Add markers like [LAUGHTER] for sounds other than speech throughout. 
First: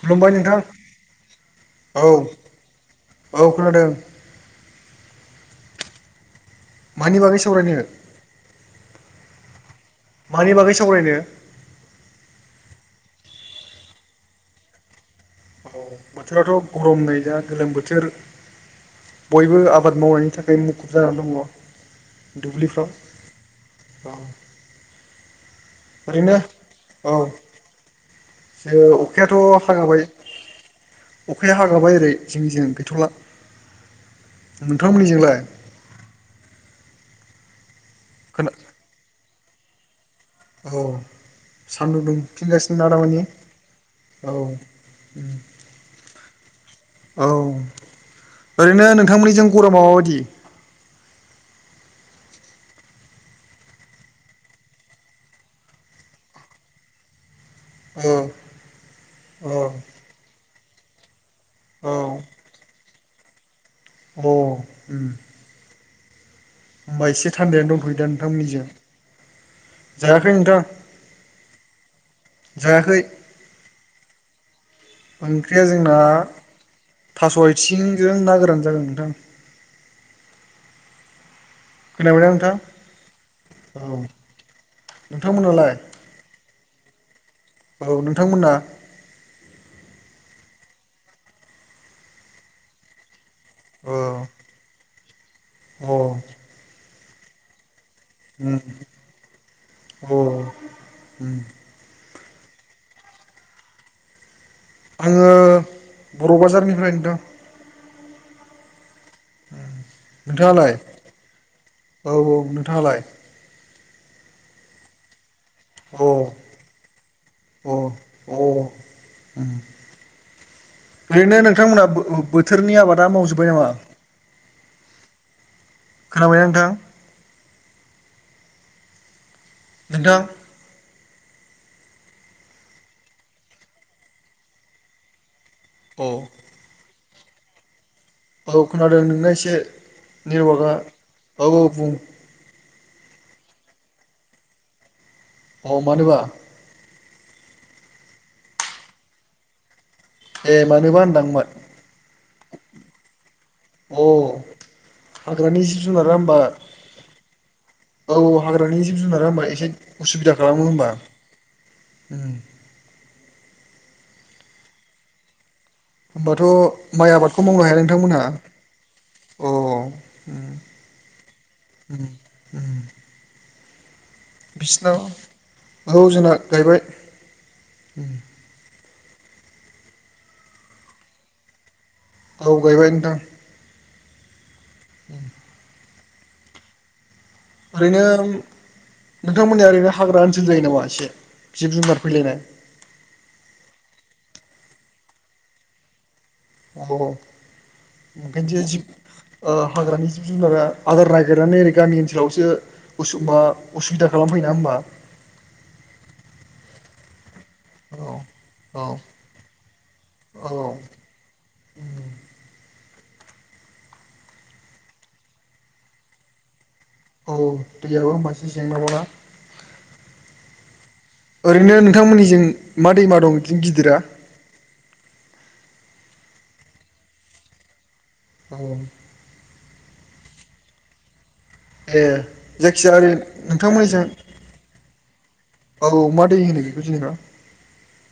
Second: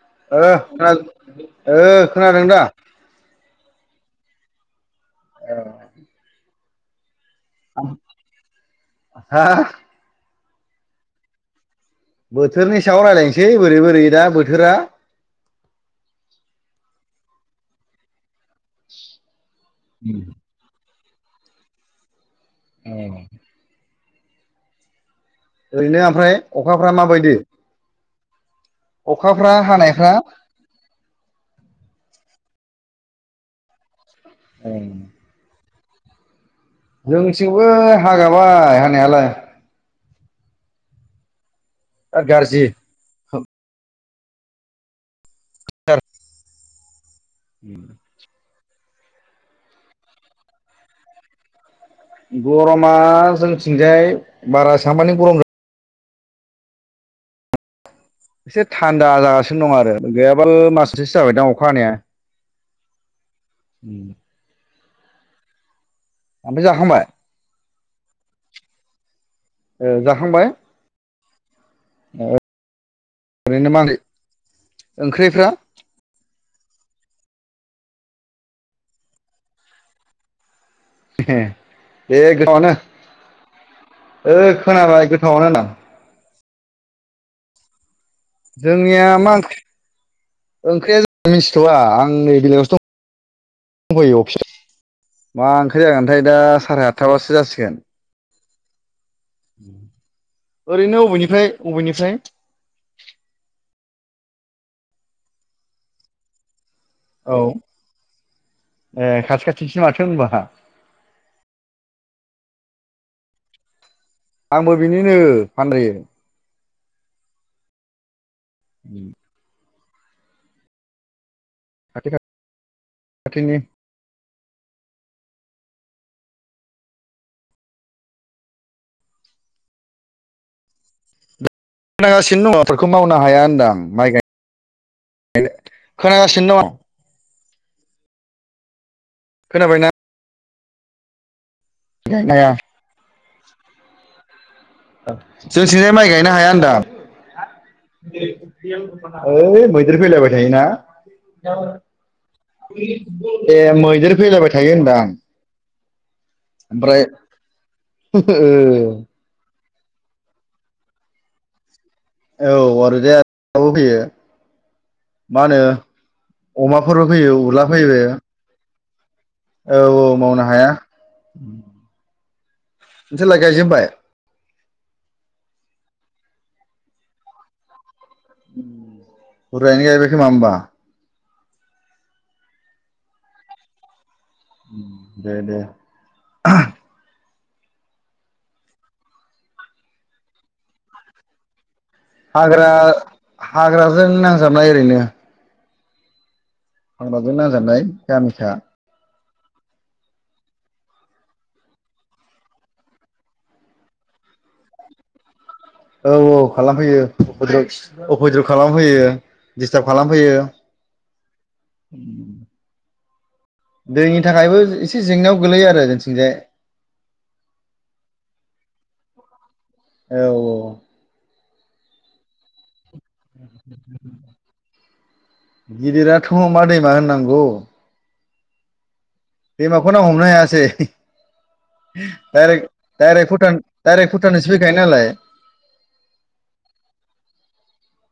खुलुमबाय ओ नोंथां खोनादो ओ औ खोनादों दा? औ खोनादों। औ मानि बागै सो [UNINTELLIGIBLE] हा मानि बागै सावरायनो? बोथोरनि सायाव रायलायनोसै बोरै बोरै दा बोथोरा? औ बोथोराथ' गरम नै जा गोलोम बोथोर बयबो आबाद मावनायनि थाखाय मुखुब जानानै दंङ। दुब्लिफ्राव अ ओरैनो ओमफ्राय अखाफ्रा माबायदि? जो अखायाथ' अखाफ्रा हागाबाय हानायफ्रा अखाया हागाबाय ओरै जोंनिजों गैथ'ला नोंथां मोननिजोंलाय? जोंथिंबो खोना हागाबाय हानायालाय। औ सानदुं दुं बिराद गाज्रि फिनगासिनो दा-दामानि औ [UNINTELLIGIBLE] औ ओरैनो नोंथांमोननिजों गरमा माबायदि? गरमा जोंथिंजाय बारा साम मानि गरम एसे औ थान्दा औ जागासिनो दं आरो गैयाबाल मासमोनसे सो जाबायदां अखा हानाया। औ अ [INAUDIBLE] उम जाखांबाय होमबा एसे थान्दायानो दंथ'योदा नोंथांमोननिजों? ओ जायाखै जाखांबाय? नोंथां ओ जायाखै [UNINTELLIGIBLE] ओंख्रिया जोंना थास' आथिंजों ना गोरान जागोन नोंथां। [UNINTELLIGIBLE] ए खोनाबायना नोंथां गोथावनो औ ओ खोनाबाय गोथावावनो होनदां नोंथांमोनालाय औ नो जोंनिया मा ओंख्रि ओंख्रिया जों मिथिथ'वा आंनि बेलेगावसो औ दं। फैयो अफिस मा ओंख्रि अ जागोनथाय दा साराय आतथाबासो जासिगोन उम अ ओरैनो उम बबेनिफ्राय अबेनिफ्राय आङो बर' बाजारनिफ्राय नोंथां। औ ए खाथि खाथिसो माथो होनबा नोंथाङालाय औ औ नोंथाङालाय। आंबो बिनिनो [UNINTELLIGIBLE] अ अ अ उम [INAUDIBLE] नोंथांमोना खाथि [UNINTELLIGIBLE] बोथोरनि आबादा मावजोबबाय खाथिनि नामा? खोनाबाय ना नोंथां? नोंथां। [UNINTELLIGIBLE] खोनागासिनो अ दङ। औ खोनादों नोंना एसे खोनाबायना नेटवार्कआ औ औ बुं। गायनो हाया जों अ सिंजाय माइ मानोबा गायनो हाया होनदां। [UNINTELLIGIBLE] देर फैलायबाय ए थायोना। मानोबा होनदांमोन ए अ मैदेर फैलायबाय थायो होनदां हाग्रानि जिब जुनारा होमबा ओमफ्राय औ ओ हाग्रानि जिब जुनारा होमबा एसे उसुबिदा खालामो होमबा। औ उम आरो [UNINTELLIGIBLE] फैयो मा होनो होमबाथ' अमाफोरबो माइ फैयो आबादखौ मावनो उरला हाया फैयो नोंथांमोनहा अ औ औ मावनो उम हाया उम उम नोंसोरलाय गायजेनबाय बिसिनाव औ जोंना गायबाय। बुरजायानो गायबाय खोमा होमबा। औ गायबाय नोंथां। दे दे। ओरैनो नोंथांमोनया ओरैनो हाग्रा ओनसोल जायो नामा एसे जिब जुनार फैलायनाय हाग्रा हाग्राजों नांजाबनाय ओरैनो [UNINTELLIGIBLE] ओ हाग्राजों नांजाबनाय गामिखा हाग्रानि जिब जुनारा आदार नागिरनानै ओरै गामि ओनसोलावसो [UNINTELLIGIBLE] मा उसुबिदा खालाम [UNINTELLIGIBLE] [UNINTELLIGIBLE] औ औ खालामफैयो। औ [UNINTELLIGIBLE] औ खालामफैयो डिस्टार्ब खालामफैयो। औ उ दैनि थाखायबो एसे जेंनायाव गोलैयो आरो जोंथिंजाय औ दैयाबो मोनसे जेंना बाव ना औ औ। ओरैनो नोंथांमोननिजों मा दैमा दं बिदि गिदिरा गिदिराथ' मा दैमा होननांगौ औ। दैमाखौ नाव हमनो हायासै। ए दाइरेक जायखिजाया ओरै दाइरेक भुटान नोंथांमोननिजों दाइरेक्ट भुटानसो फैखायो नालाय। औ मा दै होनो बेखौ जेनेबा।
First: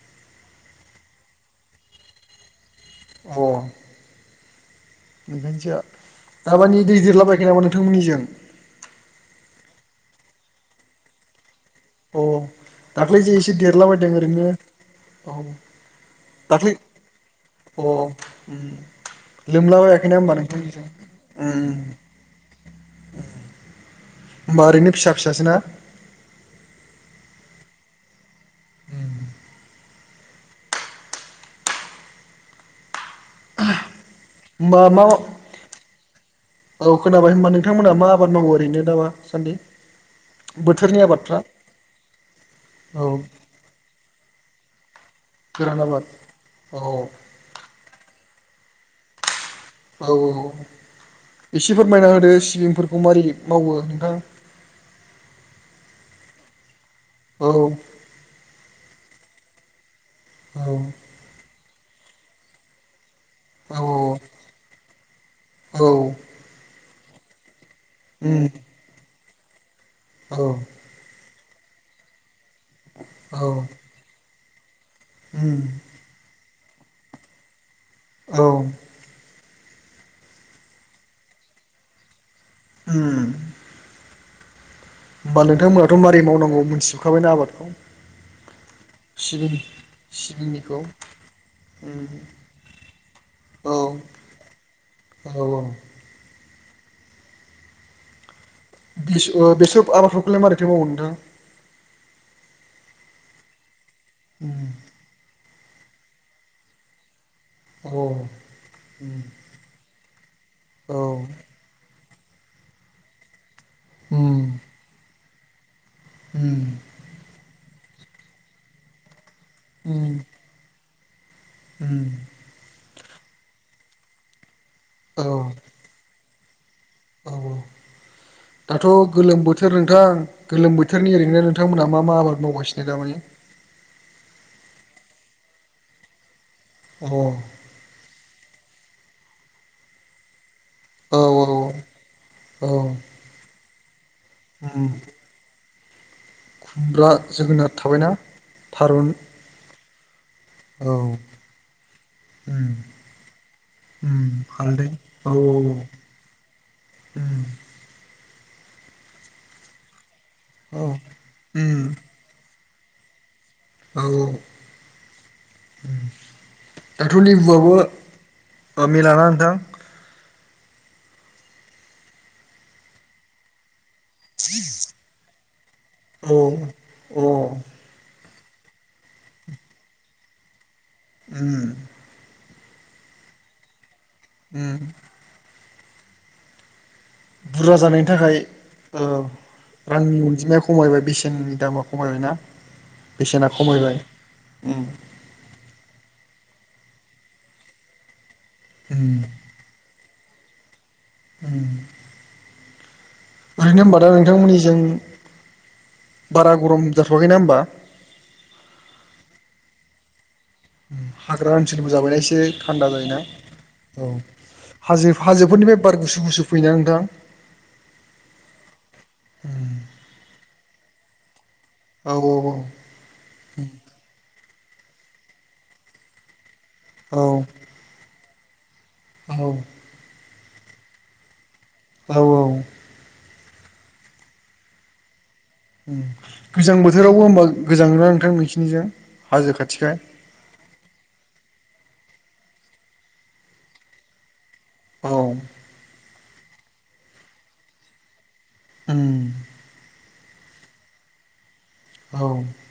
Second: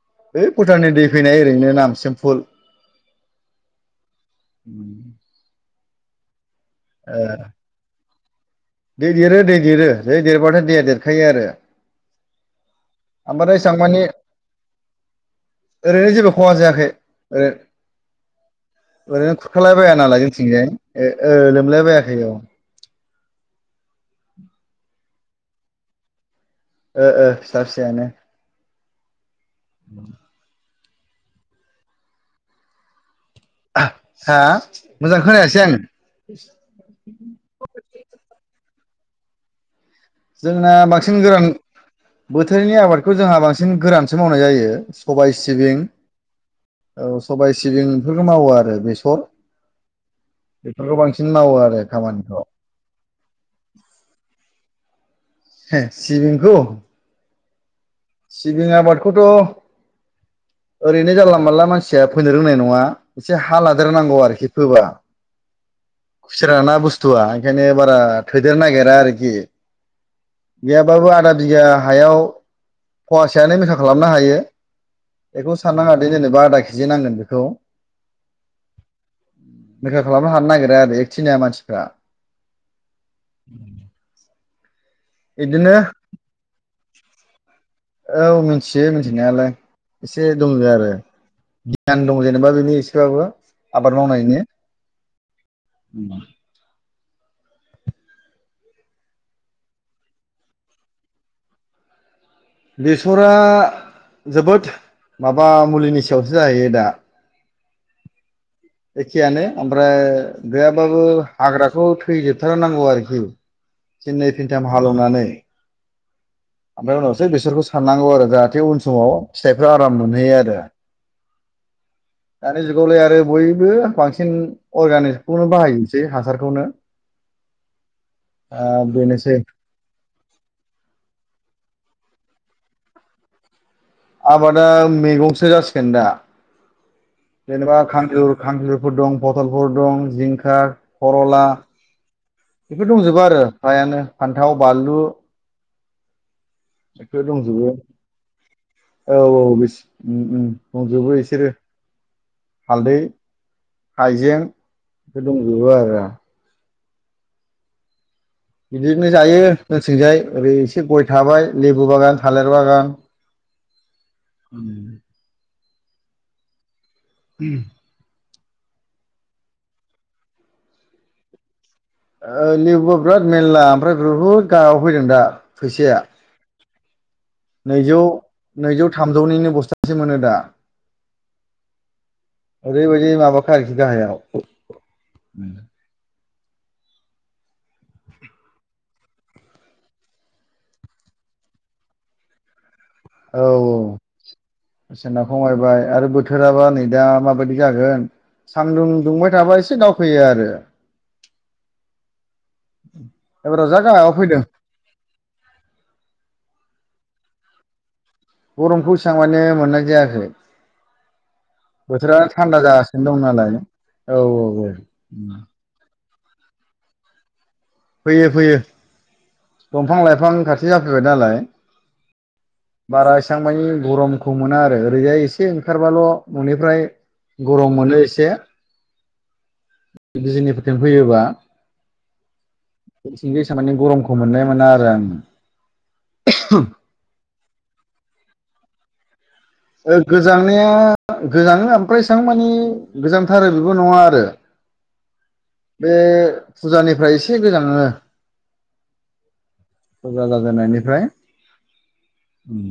[UNINTELLIGIBLE] भुटाननि दै फैनाय ओरैनो नामसिमफुल। औ। उम। ओंखायनोसो दामानि दै देरलाबायाखै नामा नोंथांमोननिजों। दै देरो दै देरो दै देरबथाय दैया देरखायो आरो। अ दाख्लै जे एसे देरला बायदों ओरैनो औ ओरैहाय जेबो खहा जायाखै ओरै अह ओम। ओरैनो खुरखालायबाया लोमलाबायाखैना नालाय होमबा नोंथाङ जोंथिंजाय निजों ओ ओ लोमलायबायाखै औ ओम। होमबा ओरैनो फिसा फिसासो ना। ओह ओह फिसा फिसायानो। हा होमबा मा मोजां खोनायासै आं औ खोनाबाय होनबा नोंथांमोना मा आबाद मावो ओरैनो दा मा सान्दि जोंना बांसिन गोरान बोथोरनि औ आबादखौ जोंहा बांसिन गोरानसो मावनाय जायो सबाय सिबिं गोरान आबाद औ सबाय सिबिं बेफोरखौ मावो आरो बेसर औ औ बेफोरखौ बांसिन मावो एसे आरो फोरमायना होदो खामानिखौ सिबिंफोरखौ मारै मावो नोंथां एह सिबिंखौ? औ सिबिं आबादखौथ' औ ओरैनो जानला मानला मानसिया फैनो रोंनाय नङा एसे हा लादेर औ नांगौ आरोखि फोबा औ खुसिर ना बुस्थुआ ओंखायनो बारा उम थैदेर नागिरा आरोखि औ गैयाबाबो आधा बिगा हायाव औ फवासेयानो मोसा खालामनो हायो बेखौ उम साननाङा दे जेनेबा आधा केजि नांगोन बेखौ औ रोखा खालामनो हानो नागिरा आरो ए थिनिआ मानसिफ्रा ओम होमबा बिदिनो नोंथांमोनहाथ' मारै मावनांगौ मोनथिजोबखाबायना आबादखौ औ मिथियो मिथिनायालाय सिबिं एसे दंजो सिबिंनिखौ आरो गियान उम दं जेनेबा बेनि एसेबाबो औ आबाद मावनायनि औ औ बिसो ओ बेसोर आबादफोरखौलाय मारैथो मावो नोंथां बेसरा जोबोद उम माबा मुलिनि सायावसो जाहैयो दा औ एखेयानो ओमफ्राय औ गैयाबाबो हाग्राखौ फैजोबथारनांगौ आरोखि फिननै उम फिनथाम हालौवनानै उम ओमफ्राय उनावसो बिसोरखौ साननांगौ आरो जाहाथे उन समाव फिथाइफ्रा आराम उम मोनहैयो आरो उम दानि जुगआवलाय आरो बयबो बांसिन औ अर्गानिकखौनो बाहायसै हासारखौ औ औ दाथ' ओ बेनोसै गोलोम बोथोर नोंथां गोलोम बोथोरनि ओरैनो नोंथांमोनहा मा मा आबाद मावगासिनो दामानि? आबादा मैगंसो जासिगोन दा अ औ जेनेबा खानजर खांख्रिफोर दं फथलफोर दं जिंखा औ खरला औ बेफोर दंजोबो आरो फ्रायानो फान्थाव उम बानलु खुमब्रा बेखौ दंजोबो जोगोनार थाबायना थारुन औ औ बेसे ओम ओम औ दंजोबो बिसोरो उम हालदै उम हाइजें हालदै बे दंजोबो आरो ओम बिदिनो जायो जोंथिंजाय ओरै औ एसे गय थाबाय उम लेबु बागान थालिर बागान [INAUDIBLE] औ ओम दाथ' लिबुआबो ओ मेलाना नोंथां ओ लेबुआ बिराद मेलला ओमफ्राय बहुद गायाव फैदों दा फैसाया औ अ नैजौ नैजौ थामजौनिनो बस्थासे मोनो दा। ओम ओरैबायदि माबाखा आरोखि गाहायाव। ओम बुरजा जानायनि थाखाय औ रांनि अनजिमाया खमायबाय बेसेननि दामा खमायबाय ना? औ बेसेना औ बेसेना खमायबाय आरो बोथोराबा नै दा माबायदि जागोन सानदुं उम दुंबाय थाबा एसे दावखो फैयो आरो। उम [INAUDIBLE] जा ओरैनो होमबा दा गाहायाव फैदों नोंथांमोननिजों बारा गरम जाथ'वाखै ना होमबा? गरमखौ एसां माने मोननाय जायाखै। हाग्रा ओनसोलबो बोथोरा जाबायना एसे थान्दा जागासिनो जायोना। दं नालाय औ हाजो हाजोफोरनिफ्राय बार गुसु गुसु फैयोना नोंथां? फैयो फैयो-दंफां लाइफां खाथि जाफैबाय नालाय। औ बारा एसां मानि गरमखौ मोना आरो ओरैजाय एसे ओंखारबाल' न'निफ्राय औ गरम मोनो एसे। औ बिजिनि फोरथिं फैयोबा। औ औ। माने गरमखौ मोननाय मोना आरो आं। गोजां बोथोरावबो होमबा गोजाङो ना नोंथां नोंखिनिजाय? ओ गोजांनाया गोजाङो। एसां माने गोजांथारो बेबो नङा आरो औ बे फुजानिफ्राय एसे गोजाङो। उम फुजा जाजेननायनिफ्राय। औ उम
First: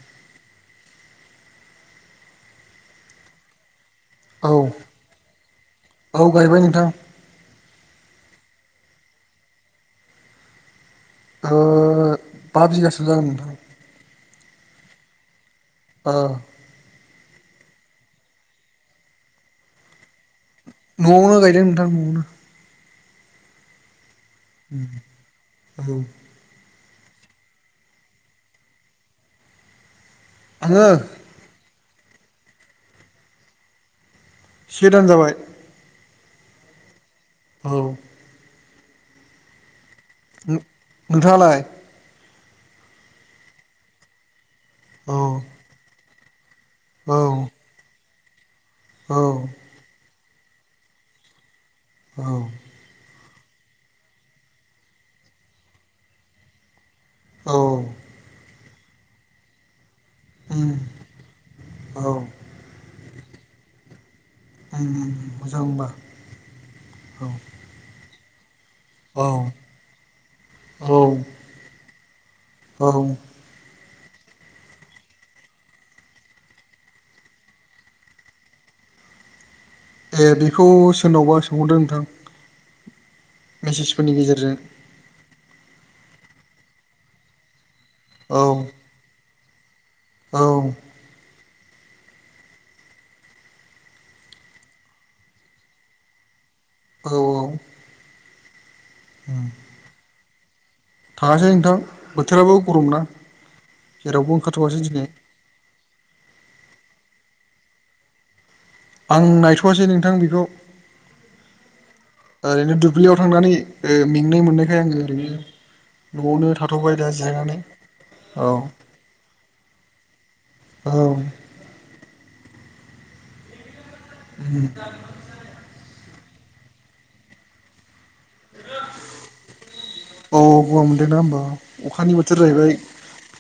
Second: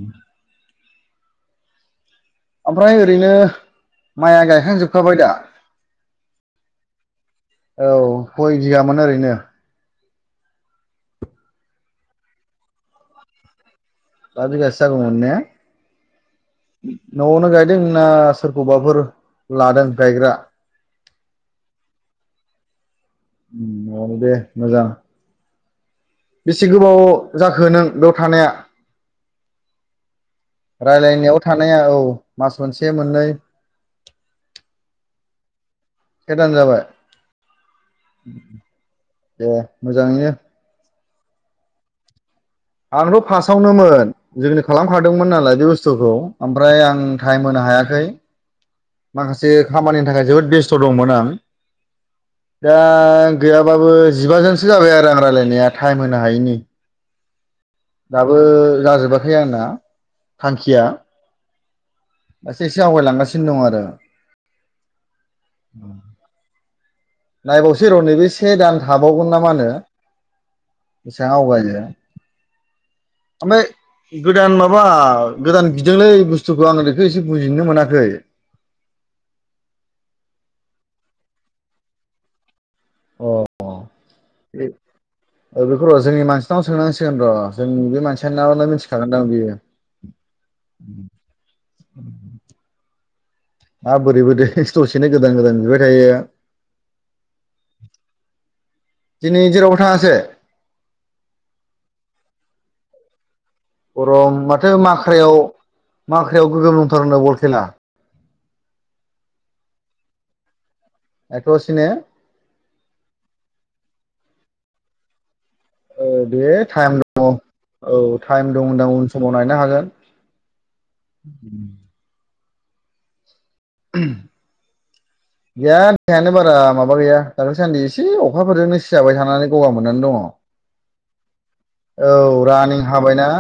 ओमफ्राय ओरैनो माइआ औ गायखांजोबखाबाय दा? औ गायबाय नोंथां औ कै बिघामोन ओरैनो? ओ पास बिघासो जागोन नोंथां। बा बिघासो जागौमोन ने? औ न'आवनो गायदों ना सोरखौबाफोर लादों गायग्रा? न'आवनो गायदों नोंथां न'आवनो। उम औ दे मोजां। औ बेसे गोबाव जाखो नों बेयाव थानाया? औ आङो रायलायनायाव थानाया औ मास मोनसे मोननै? से दान जाबाय। से दान जाबाय। औ ए मोजाङैनो। नोंथाङालाय? आंथ' फास्टआवनोमोन जोंनो औ खालामखादोंमोन नालाय बे बुस्थुखौ। ओमफ्राय आं औ टाइम होनो हायाखै। औ माखासे खामानिनि थाखाय जोबोद बेस्थ' दंमोन आं। औ दा गैयाबाबो जिबाजोनसो जाबाय आरो आं रायलायनाया टाइम होनो हायिनि। औ दाबो जाजोबाखै आंना उम थांखिया। औ उम एसे एसे आवगायलांगासिनो दं आरो। उम उम मोजां होमबा। औ नायबावसै र' नैबे से दान औ थाबावगोन ना मा होनो औ बेसेबां आवगायो। औ ओमफ्राय गोदान माबा गोदान बिदोंलै बुस्थुखौ आं बेखौ एसे बुजिनो मोनाखै। [INAUDIBLE] ए बेखौ सोरनावबा सोंहरदों नोंथां। ओ मेसेजफोरनि गेजेरजों बेखौ र' जोंनि मानसिनाव सोंनांसिगोन र' जोंनि बे मानसियानो औ नानो मिथिखागोनदां बियो औ [INAUDIBLE] मा बोरै बोरै दसेनो गोदान गोदान बिबाय थायो औ दिनै जेरावबो थाङासै थाङासै नोंथां बोथोराबो गरम ना जेरावबो गरम माथो ओंखारथ'वासै दिनै माख्रायाव माख्रायाव गोग्गोम दंथारनो बल खेला आं नायथ'वासै नोंथां बेखौ एथ'सिनो ओरैनो दुब्लियाव थांनानै मेंनाय मोननायखाय आङो ओरैनो न'आवनो दे थाथ'बाय टाइम दा दङ जिरायनानै औ टाइम दं होनदां उन समाव नायनो हागोन औ गैया देहायानो बारा माबा गैया दाखै सान्दि एसे अखाफोरजोंनो सिजाबाय थानानै गगा मोननानै दङ औ गगा मोनदोंना होमबा अखानि बोथोर औ जाहैबाय रानिं हाबायना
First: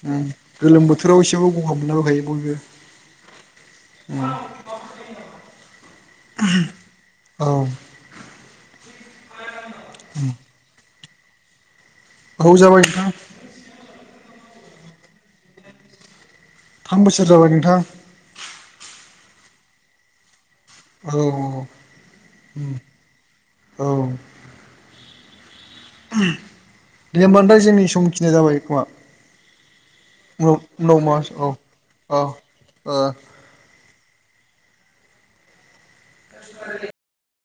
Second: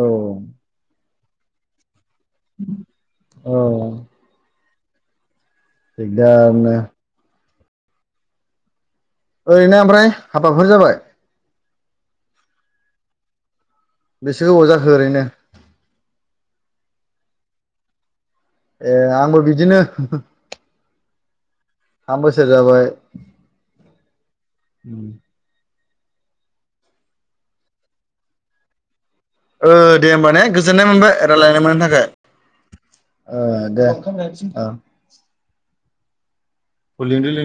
औ उम गोलोम बोथोराव एसेबाबो गगा मोनलाबायखायो बयबो औ दिगदारनो औ ओरैनो ओमफ्राय हाबाफोर जाबाय औ जाबाय नोंथां बेसे गोबाव जाखो ओरैनो थाम बोसोर जाबाय नोंथां ए आंबो बिदिनो औ थाम बोसोर जाबाय औ दे ओमबा नोंथां जोंनि समखिनाय जाबाय खोमा ओ दे होमबा ने उनाव गोजोननाय उनाव मोनबाय मा औ रायज्लायनो मोननायनि औ ओ थाखाय दे [INAUDIBLE]